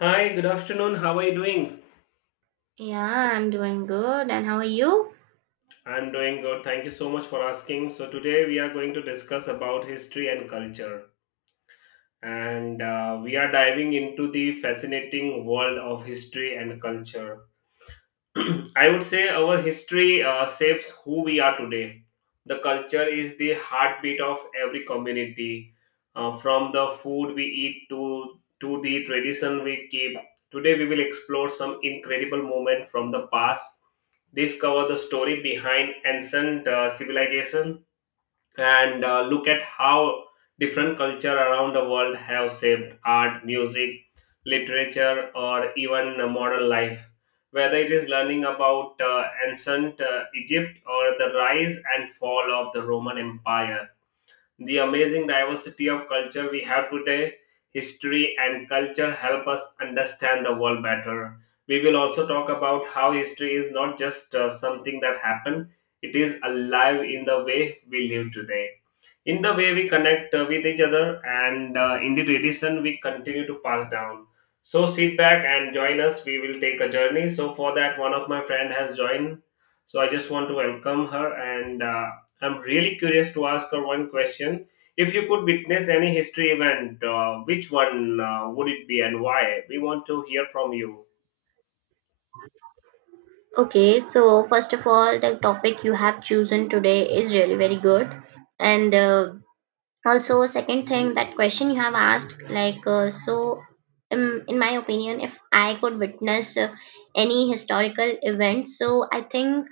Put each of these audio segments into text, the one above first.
Hi, good afternoon. How are you doing? Yeah, I'm doing good. And how are you? I'm doing good. Thank you so much for asking. So today we are going to discuss about history and culture. And We are diving into the fascinating world of history and culture. I would say our history shapes who we are today. The culture is the heartbeat of every community, from the food we eat to the tradition we keep. Today, we will explore some incredible moment from the past, discover the story behind ancient civilization, and look at how different culture around the world have shaped art, music, literature, or even modern life, whether it is learning about ancient Egypt or the rise and fall of the Roman Empire, the amazing diversity of culture we have today. History and culture help us understand the world better. We will also talk about how history is not just something that happened. It is alive in the way we live today, in the way we connect with each other, and in the tradition we continue to pass down. So sit back and join us, we will take a journey. So for that, one of my friend has joined, so I just want to welcome her, and I'm really curious to ask her one question. If you could witness any history event, which one would it be and why? We want to hear from you. Okay, so first of all, the topic you have chosen today is really very good. And also, second thing, that question you have asked, so in my opinion, if I could witness any historical event, so I think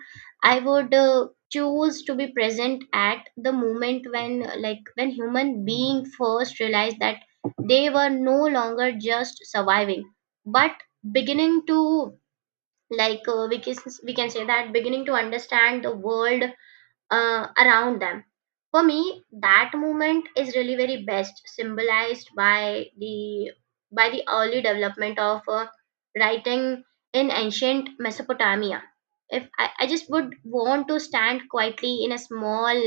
I would choose to be present at the moment when like when human being first realized that they were no longer just surviving, but beginning to, like uh, we can we can say that, beginning to understand the world around them. For me, that movement is really very best symbolized by the early development of writing in ancient Mesopotamia. If I just would want to stand quietly in a small,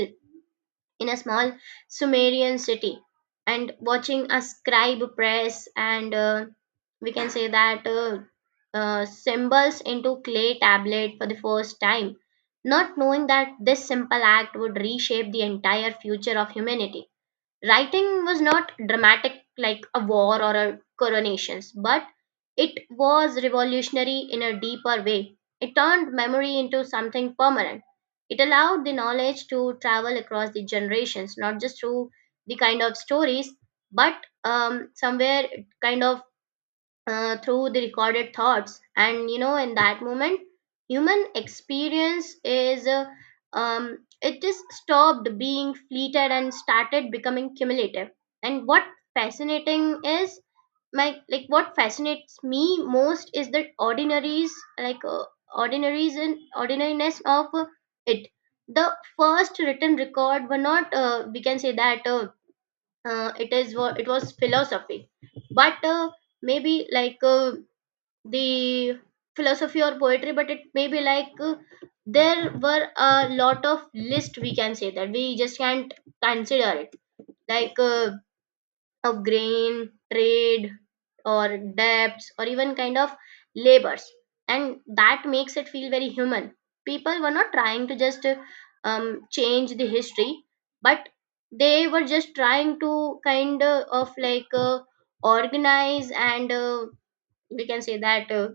in a small Sumerian city, and watching a scribe press and, we can say that, symbols into clay tablet for the first time, not knowing that this simple act would reshape the entire future of humanity. Writing was not dramatic like a war or a coronations, but it was revolutionary in a deeper way. It turned memory into something permanent. It allowed the knowledge to travel across the generations, not just through the kind of stories, but somewhere it kind of, through the recorded thoughts, and in that moment human experience is, it is stopped being fleeted and started becoming cumulative. And what fascinating is, my like what fascinates me most is the ordinaries, like uh, ordinaries and ordinariness of it, the first written record were not, we can say that, it is, it was philosophy, but maybe the philosophy or poetry, but it may be there were a lot of list we can say that we just can't consider it, like uh, a grain trade or debts or even kind of labors. And that makes it feel very human. People were not trying to just change the history, but they were just trying to, kind of like organize, and we can say that, uh,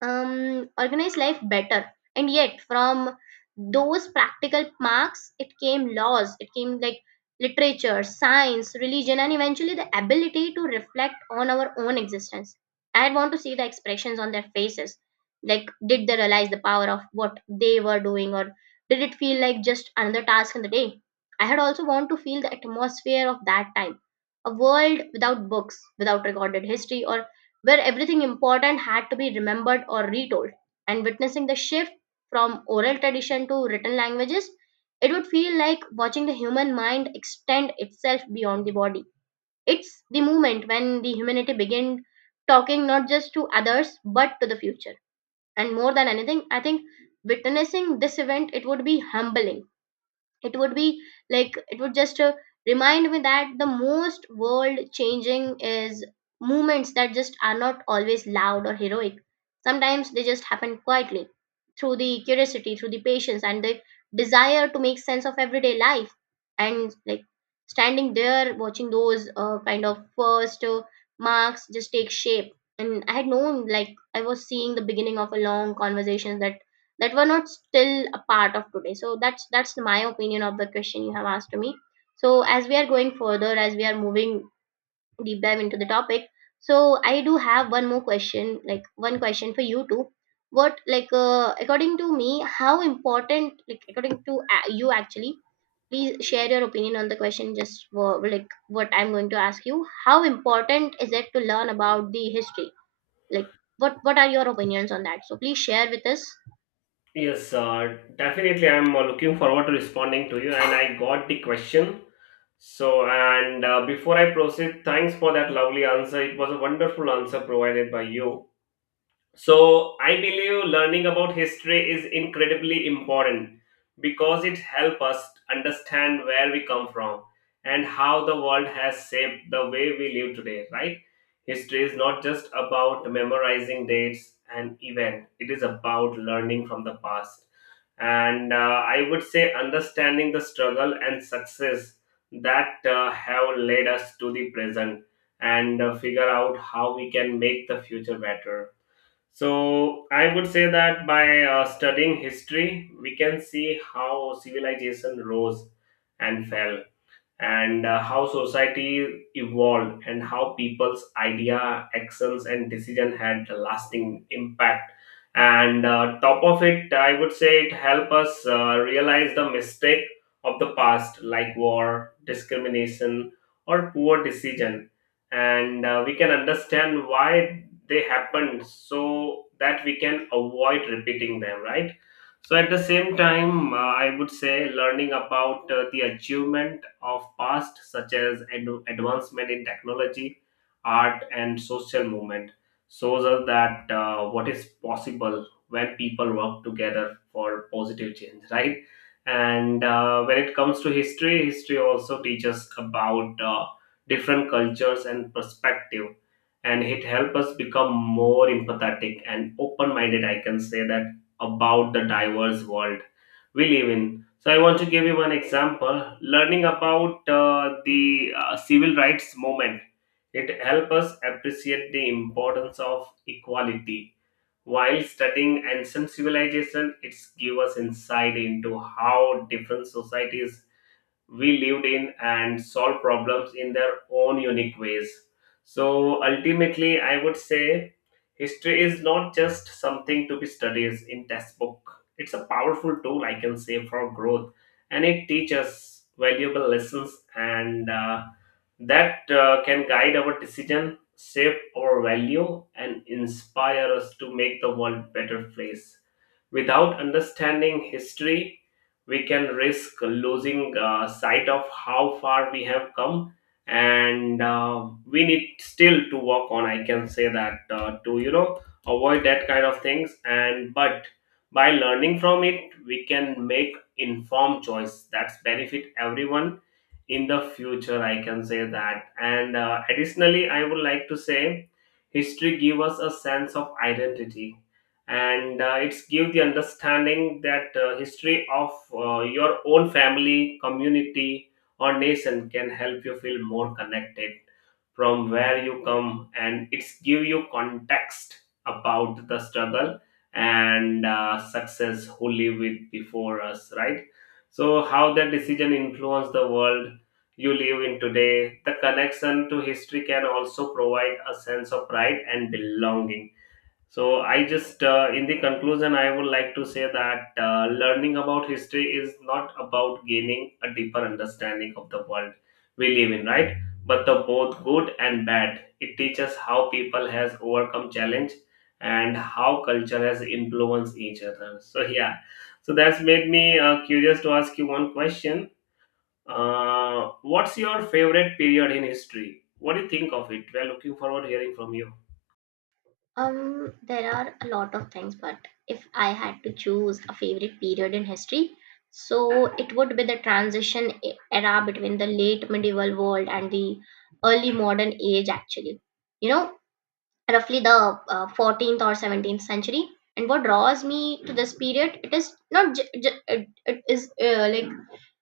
um, organize life better. And yet, from those practical marks, it came laws, it came like literature, science, religion, and eventually the ability to reflect on our own existence. I want to see the expressions on their faces. Like, did they realize the power of what they were doing, or did it feel like just another task in the day? I had also want to feel the atmosphere of that time. A world without books, without recorded history, or where everything important had to be remembered or retold. And witnessing the shift from oral tradition to written languages, it would feel like watching the human mind extend itself beyond the body. It's the moment when the humanity began talking not just to others but to the future. And more than anything, I think witnessing this event, it would be humbling, it would be, it would just remind me that the most world changing is movements that just are not always loud or heroic. Sometimes they just happen quietly, through the curiosity, through the patience and the desire to make sense of everyday life. And like standing there watching those, kind of first marks just take shape, and I had known like I was seeing the beginning of a long conversation that were not still a part of today. So that's my opinion of the question you have asked to me. So as we are going further, as we are moving deep dive into the topic, so I do have one more question, one question for you too. What, according to me, how important, according to you actually, please share your opinion on the question just, like what I'm going to ask you. How important is it to learn about the history, like what are your opinions on that? So please share with us. Yes, definitely I'm looking forward to responding to you, and I got the question. So, and before I proceed, thanks for that lovely answer. It was a wonderful answer provided by you. So, I believe learning about history is incredibly important because it helps us understand where we come from and how the world has shaped the way we live today, right? History is not just about memorizing dates and events, it is about learning from the past, and I would say understanding the struggle and success that have led us to the present, and figure out how we can make the future better. So I would say that by studying history, we can see how civilization rose and fell, and how society evolved, and how people's idea, actions, and decision had a lasting impact. And top of it, I would say it help us realize the mistake of the past, like war, discrimination, or poor decision, and we can understand why they happened so that we can avoid repeating them, right? So at the same time, I would say learning about the achievement of past, such as advancement in technology, art, and social movement, shows us that what is possible when people work together for positive change, right? And when it comes to history, history also teaches about different cultures and perspective, and it helps us become more empathetic and open-minded. I can say that about the diverse world we live in. So, I want to give you one example. Learning about the civil rights movement, it helps us appreciate the importance of equality. While studying ancient civilization, it's give us insight into how different societies we lived in and solved problems in their own unique ways. So ultimately, I would say history is not just something to be studied in textbook. It's a powerful tool, I can say, for growth, and it teaches valuable lessons, and that can guide our decision, shape our value, and inspire us to make the world a better place. Without understanding history, we can risk losing sight of how far we have come, and we need still to work on. I can say that to, you know, avoid that kind of things, and but by learning from it, we can make informed choice that's benefit everyone in the future, I can say that. And additionally, I would like to say history give us a sense of identity, and it's give the understanding that history of your own family, community, or nation can help you feel more connected from where you come, and it's give you context about the struggle and success who live with before us, right? So how that decision influenced the world you live in today. The connection to history can also provide a sense of pride and belonging. So, I just, in the conclusion, I would like to say that learning about history is not about gaining a deeper understanding of the world we live in, right? But the both good and bad. It teaches how people has overcome challenge and how culture has influenced each other. So, yeah. So that's made me curious to ask you one question. What's your favorite period in history? What do you think of it? We are looking forward to hearing from you. There are a lot of things, but if I had to choose a favorite period in history, so it would be the transition era between the late medieval world and the early modern age, actually. You know, roughly the 14th or 17th century. And what draws me to this period, it is not, it is like,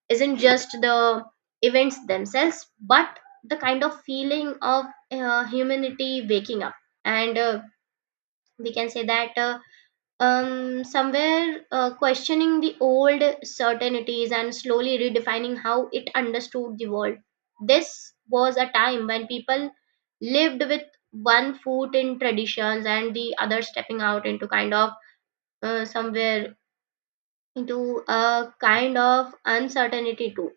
isn't just the events themselves, but the kind of feeling of humanity waking up, and we can say that, somewhere questioning the old certainties and slowly redefining how it understood the world. This was a time when people lived with one foot in traditions and the other stepping out into kind of, somewhere into a kind of uncertainty too.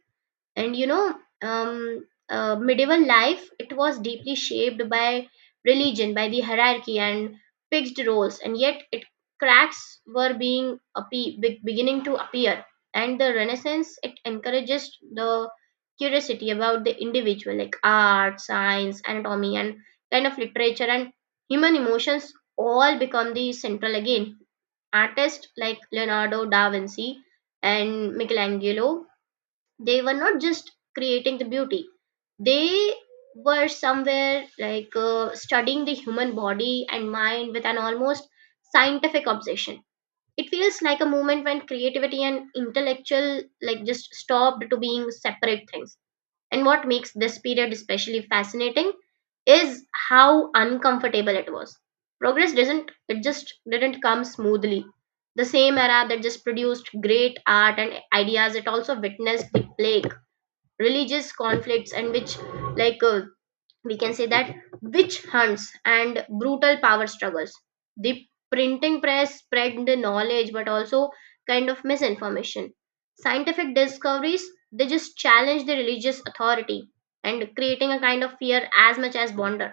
And you know, um, medieval life, it was deeply shaped by religion, by the hierarchy and fixed roles, and yet it cracks were being, beginning to appear. And the Renaissance, it encourages the curiosity about the individual, like art, science, anatomy, and kind of literature, and human emotions all become the central again. Artists like Leonardo da Vinci and Michelangelo, they were not just creating the beauty, they were somewhere studying the human body and mind with an almost scientific obsession. It feels like a moment when creativity and intellectual like just stopped to being separate things. And what makes this period especially fascinating is how uncomfortable it was. Progress doesn't, it just didn't come smoothly. The same era that just produced great art and ideas, it also witnessed the plague, religious conflicts, and which, like uh, we can say that, witch hunts and brutal power struggles. The printing press spread the knowledge but also kind of misinformation. Scientific discoveries, they just challenge the religious authority and creating a kind of fear as much as wonder.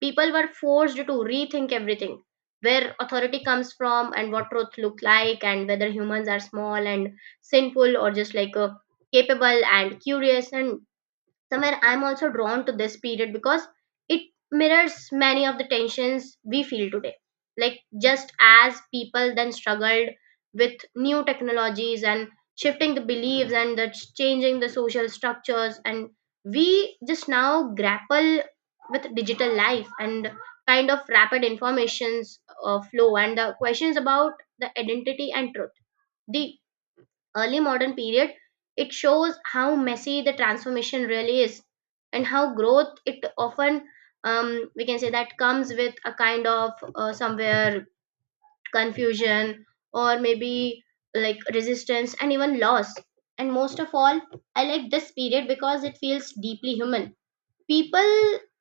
People were forced to rethink everything, where authority comes from, and what truth look like, and whether humans are small and sinful or just, capable and curious. And somewhere I'm also drawn to this period because it mirrors many of the tensions we feel today. Like, just as people then struggled with new technologies and shifting the beliefs and the changing the social structures, and we just now grapple with digital life and kind of rapid informations flow and the questions about the identity and truth. The early modern period, it shows how messy the transformation really is and how growth it often, we can say that, comes with a kind of, somewhere, confusion, or maybe like resistance and even loss. And most of all, I like this period because it feels deeply human. People,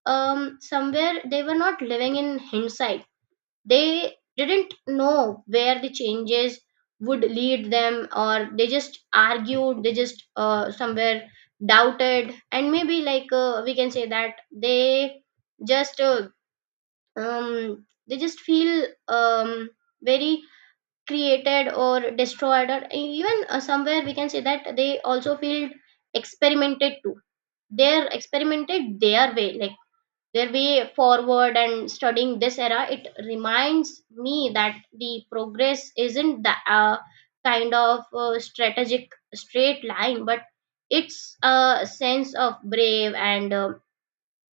somewhere, they were not living in hindsight, they didn't know where the changes would lead them, or they just argued, they just, somewhere, doubted, and maybe, we can say that, they just, they just feel, very created or destroyed, or even, somewhere we can say that, they also feel experimented too. They're experimented their way, like their way forward, and studying this era, it reminds me that the progress isn't the, kind of strategic straight line, but it's a sense of brave and,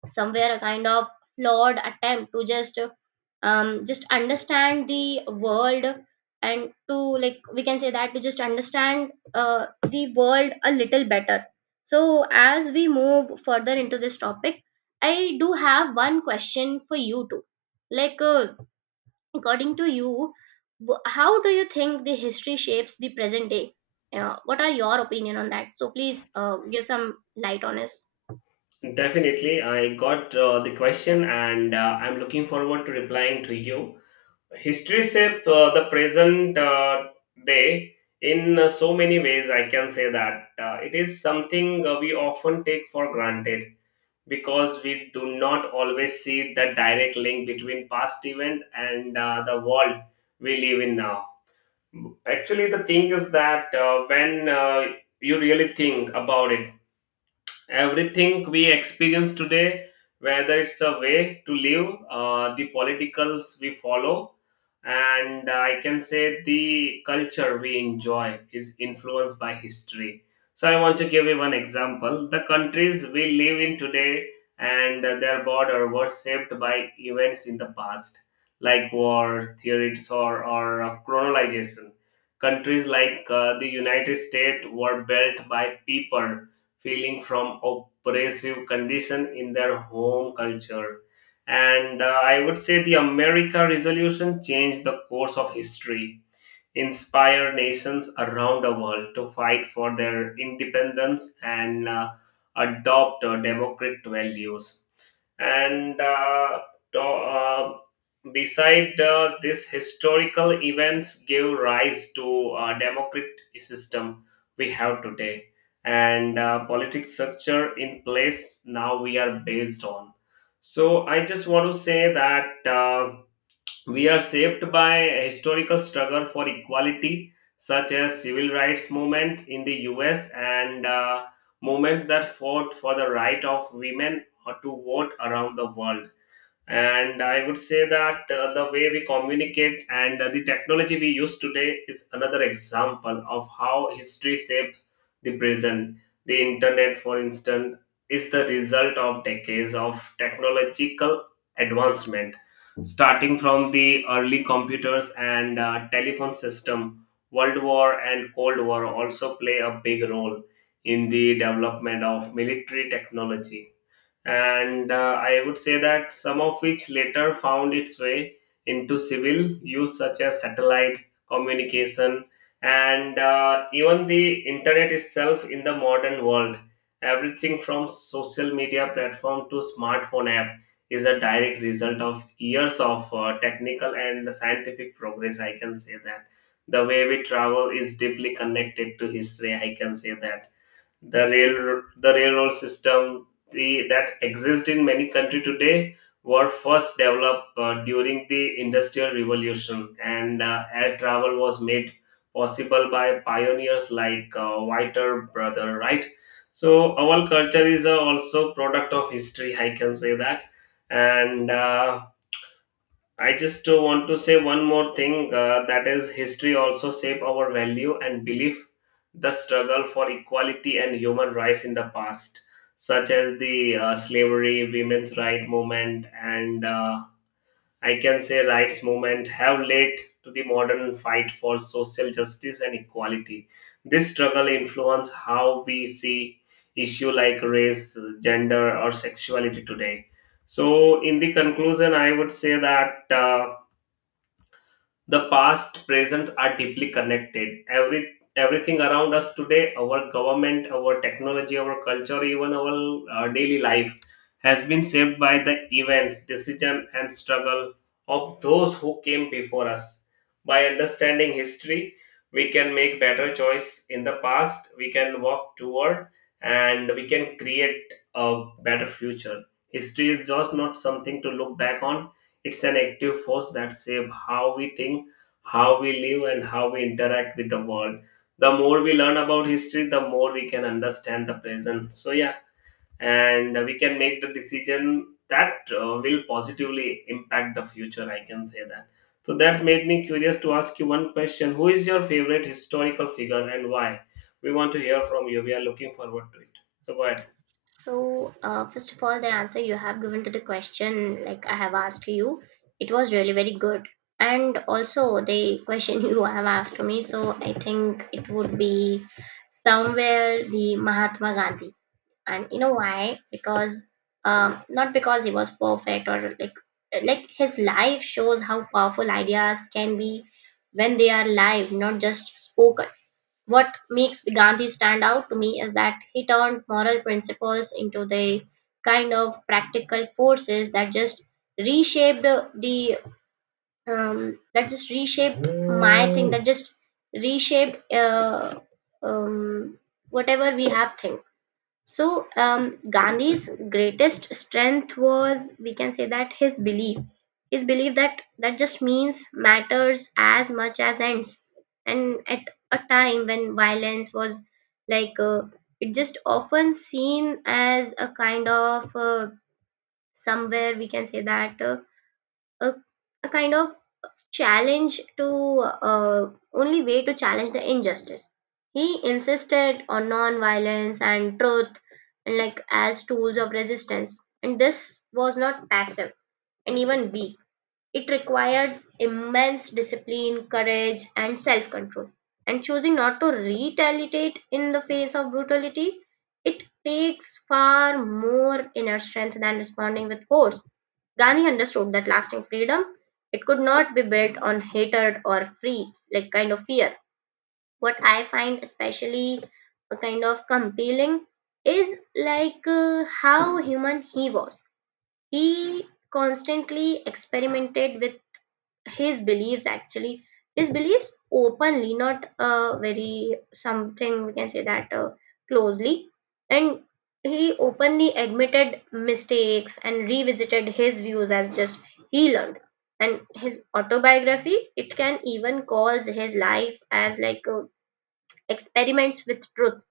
somewhere a kind of flawed attempt to just, just understand the world, and to, like we can say that, to just understand the world a little better. So as we move further into this topic, I do have one question for you too, like uh, according to you, how do you think the history shapes the present day? What are your opinion on that? So please give some light on it. Definitely, I got the question, and I'm looking forward to replying to you. History shaped the present day in so many ways, I can say that. It is something we often take for granted because we do not always see the direct link between past event and the world we live in now. Actually, the thing is that when you really think about it, everything we experience today, whether it's a way to live, the politicals we follow, and I can say the culture we enjoy, is influenced by history. So I want to give you one example. The countries we live in today and their border were shaped by events in the past, like war, theories, or, or colonization. Countries like the United States were built by people feeling from oppressive condition in their home culture, and I would say the America resolution changed the course of history, inspire nations around the world to fight for their independence, and adopt democratic values and to, uh, beside this historical events give rise to a democratic system we have today, and politics structure in place now we are based on. So I just want to say that we are shaped by a historical struggle for equality, such as civil rights movement in the U.S., and movements that fought for the right of women to vote around the world. And I would say that the way we communicate and the technology we use today is another example of how history shaped the present. The internet, for instance, is the result of decades of technological advancement, starting from the early computers and telephone system. World war and cold war also play a big role in the development of military technology, and I would say that some of which later found its way into civil use, such as satellite communication, and even the internet itself in the modern world. Everything from social media platform to smartphone app is a direct result of years of technical and scientific progress, I can say that. The way we travel is deeply connected to history, I can say that. The railroad system, that exists in many countries today, were first developed during the industrial revolution, and air travel was made possible by pioneers like Whiter Brother, right? So our culture is also product of history, I can say that. And I just want to say one more thing that is history also shape our value and belief. The struggle for equality and human rights in the past, such as the slavery, women's right movement, and I can say rights movement, have led to the modern fight for social justice and equality. This struggle influence how we see issue like race, gender, or sexuality today. So in the conclusion, I would say that the past, present are deeply connected. Everything around us today, our government, our technology, our culture, even our daily life, has been shaped by the events, decision, and struggle of those who came before us. By understanding history, we can make better choice in the past. We can walk toward, and we can create a better future. History is just not something to look back on. It's an active force that shapes how we think, how we live, and how we interact with the world. The more we learn about history, the more we can understand the present. So yeah, and we can make the decision that will positively impact the future, I can say that. So that's made me curious to ask you one question: who is your favorite historical figure and why? We want to hear from you. We are looking forward to it. So go ahead. So, first of all, the answer you have given to the question, like I have asked you, it was really very good. And also, the question you have asked to me, so I think it would be somewhere the Mahatma Gandhi. And you know why? Because, not because he was perfect, or like his life shows how powerful ideas can be when they are live, not just spoken. What makes Gandhi stand out to me is that he turned moral principles into the kind of practical forces that just reshaped the, that just reshaped my thing, that just reshaped, um, whatever we have think. So, Gandhi's greatest strength was, we can say that, his belief that that just means matters as much as ends. And at a time when violence was, like, it just often seen as a kind of, somewhere we can say that, a, a kind of challenge to, only way to challenge the injustice, he insisted on non-violence and truth, and like as tools of resistance. And this was not passive and even weak, it requires immense discipline, courage, and self control. And choosing not to retaliate in the face of brutality, it takes far more inner strength than responding with force. Gandhi understood that lasting freedom it could not be built on hatred or free like kind of fear. What I find especially a kind of compelling is how human he was. He constantly experimented with his beliefs actually, his beliefs openly, not very something we can say that closely. And he openly admitted mistakes and revisited his views as just he learned. And his autobiography it can even calls his life as experiments with truth,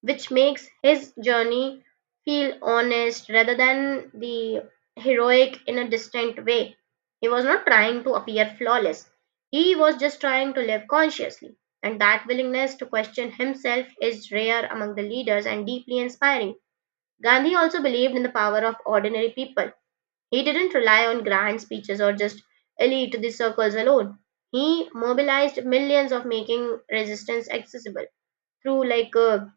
which makes his journey feel honest rather than the heroic in a distant way. He was not trying to appear flawless, he was just trying to live consciously. And that willingness to question himself is rare among the leaders and deeply inspiring. Gandhi also believed in the power of ordinary people. He didn't rely on grand speeches or just elite the circles alone. He mobilized millions of making resistance accessible through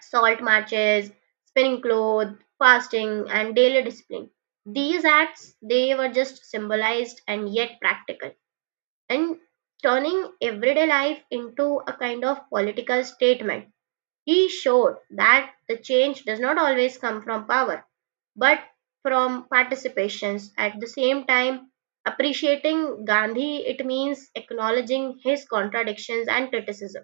salt matches, spinning cloth, fasting, and daily discipline. These acts they were just symbolized and yet practical, and turning everyday life into a kind of political statement. He showed that the change does not always come from power, but from participations. At the same time, appreciating Gandhi it means acknowledging his contradictions and criticism,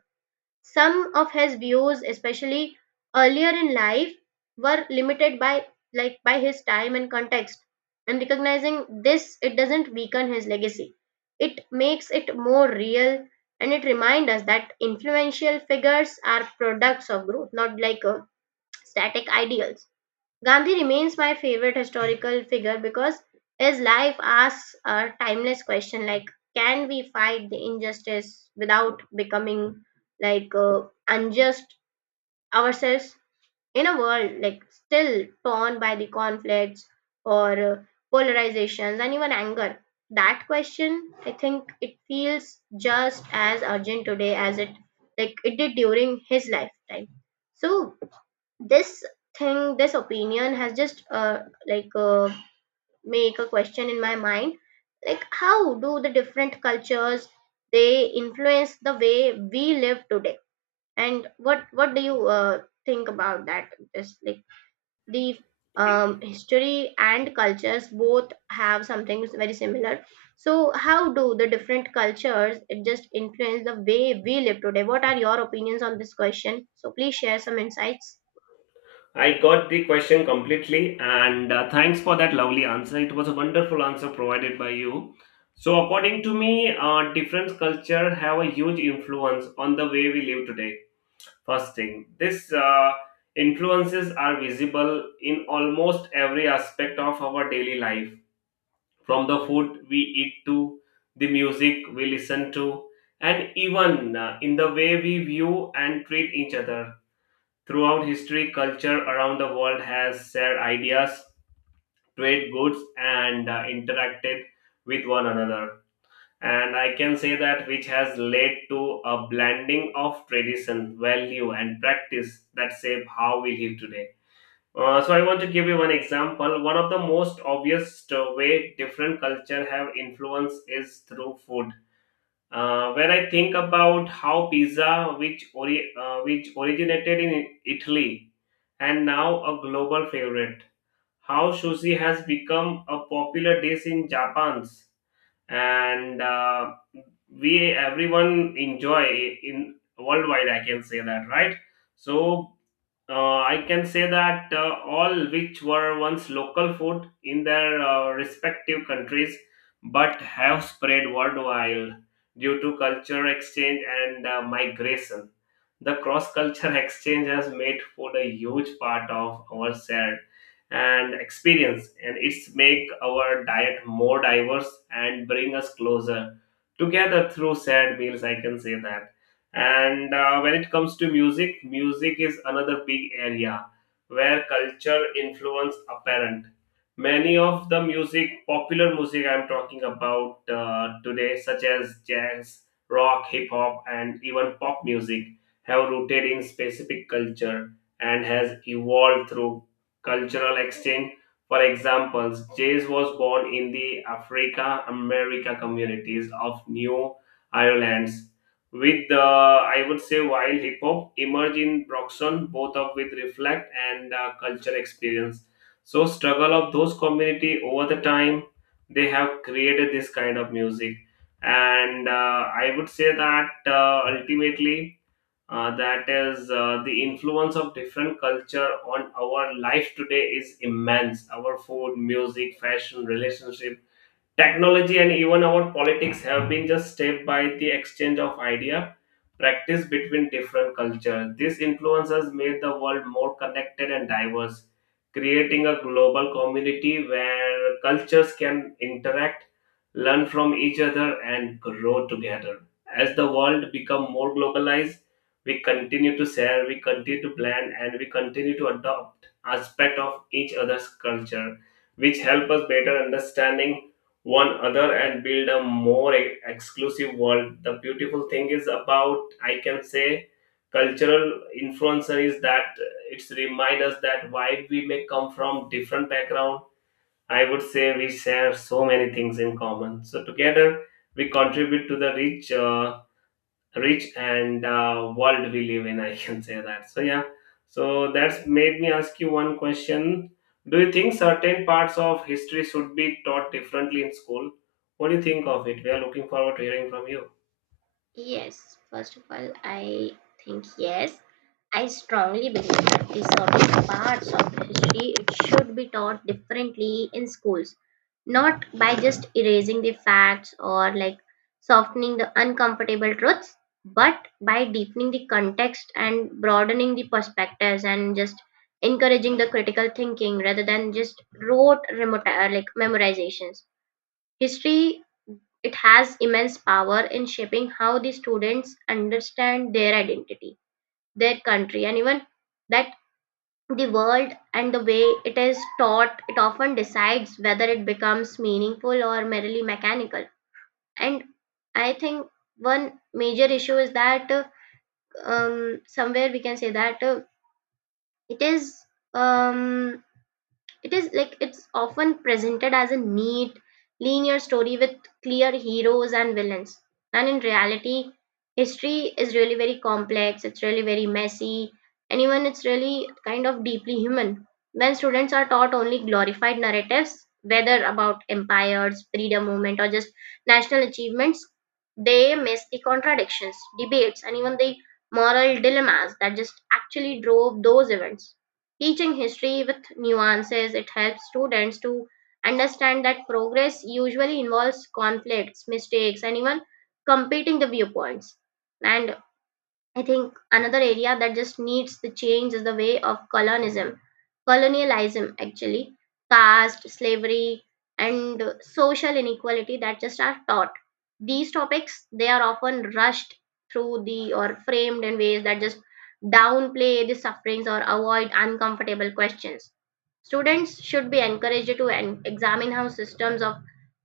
some of his views especially earlier in life were limited by like by his time and context, and recognizing this it doesn't weaken his legacy, it makes it more real. And it reminds us that influential figures are products of growth, not static ideals. Gandhi remains my favorite historical figure because his life asks a timeless question, like can we fight the injustice without becoming like uh, unjust ourselves in a world like still torn by the conflicts or polarizations and even anger. That question, I think it feels just as urgent today as it like it did during his lifetime. So this thing, this opinion has just like uh, make a question in my mind, like how do the different cultures they influence the way we live today? And what do you think about that? Just like the history and cultures both have something very similar. So how do the different cultures it just influence the way we live today? What are your opinions on this question? So please share some insights. I got the question completely, and thanks for that lovely answer. It was a wonderful answer provided by you. So, according to me, different culture have a huge influence on the way we live today. First thing, this influences are visible in almost every aspect of our daily life, from the food we eat to the music we listen to, and even in the way we view and treat each other. Throughout history, culture around the world has shared ideas, trade goods, and interacted with one another. And I can say that which has led to a blending of tradition, value, and practice that shape how we live today. So I want to give you one example. One of the most obvious way different culture have influence is through food. When I think about how pizza, which which originated in Italy, and now a global favorite. How sushi has become a popular dish in Japan's and we everyone enjoy in worldwide. I can say that, right? So I can say that all which were once local food in their respective countries but have spread worldwide due to culture exchange and migration. The cross culture exchange has made food a huge part of our shared and experience, and it's make our diet more diverse and bring us closer together through shared meals, I can say that. And when it comes to music, music is another big area where culture influence apparent. Many of the music, popular music I'm talking about today, such as jazz, rock, hip hop, and even pop music, have rooted in specific culture and has evolved through cultural exchange. For example, jazz was born in the Africa America communities of New Ireland with I would say, while hip hop emerged in Broxton, both of with reflect and culture experience. So struggle of those community over the time they have created this kind of music, and I would say that ultimately that is the influence of different culture on our life today is immense. Our food, music, fashion, relationship, technology, and even our politics have been just shaped by the exchange of idea, practice between different cultures. These influences made the world more connected and diverse, creating a global community where cultures can interact, learn from each other, and grow together. As the world become more globalized, we continue to share, we continue to plan, and we continue to adopt aspect of each other's culture, which help us better understanding one other and build a more exclusive world. The beautiful thing is about, I can say, cultural influencer is that it's remind us that while we may come from different background, I would say we share so many things in common, so together we contribute to the rich rich and world we live in. I can say that, so yeah. So that's made me ask you one question: do you think certain parts of history should be taught differently in school? What do you think of it? We are looking forward to hearing from you. Yes, first of all, I think yes. I strongly believe that the certain parts of history it should be taught differently in schools, not by just erasing the facts or like softening the uncomfortable truths, but by deepening the context and broadening the perspectives and just encouraging the critical thinking rather than just like memorizations. History it has immense power in shaping how the students understand their identity, their country, and even that the world, and the way it is taught, it often decides whether it becomes meaningful or merely mechanical. And I think one major issue is that somewhere we can say that it is um, it is like it's often presented as a neat, linear story with clear heroes and villains. And in reality, history is really very complex, it's really very messy, and even it's really kind of deeply human. When students are taught only glorified narratives, whether about empires, freedom movement, or just national achievements, they miss the contradictions, debates, and even the moral dilemmas that just actually drove those events. Teaching history with nuances, it helps students to understand that progress usually involves conflicts, mistakes, and even competing the viewpoints. And I think another area that just needs the change is the way of colonialism, colonialism actually, caste, slavery, and social inequality that just are taught. These topics they are often rushed through the or framed in ways that just downplay the sufferings or avoid uncomfortable questions. Students should be encouraged to examine how systems of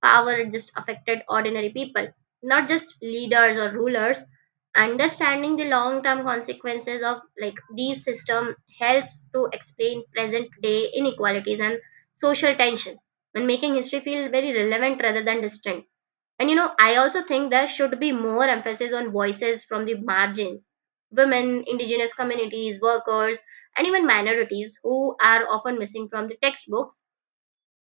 power just affected ordinary people, not just leaders or rulers. Understanding the long-term consequences of like these system helps to explain present-day inequalities and social tension, and making history feel very relevant rather than distant. And you know, I also think there should be more emphasis on voices from the margins, women, indigenous communities, workers, and even minorities who are often missing from the textbooks.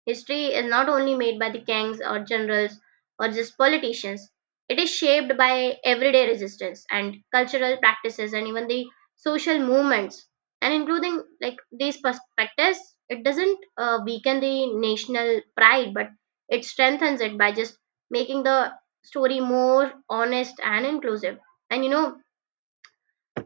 History is not only made by the kings or generals or just politicians, it is shaped by everyday resistance and cultural practices and even the social movements. And including like these perspectives, it doesn't weaken the national pride, but it strengthens it by just making the story more honest and inclusive. And you know,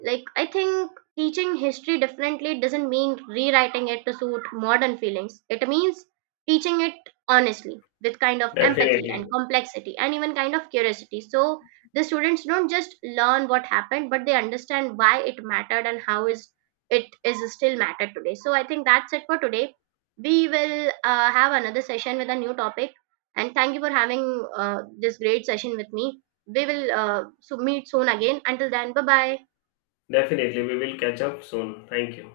like I think teaching history differently doesn't mean rewriting it to suit modern feelings, it means teaching it honestly, with kind of empathy and Definitely. complexity and even kind of curiosity. So the students don't just learn what happened, but they understand why it mattered and how is it is still matter today. So I think that's it for today. We will have another session with a new topic. And thank you for having this great session with me. We will so meet soon again. Until then, bye bye. Definitely we will catch up soon. Thank you.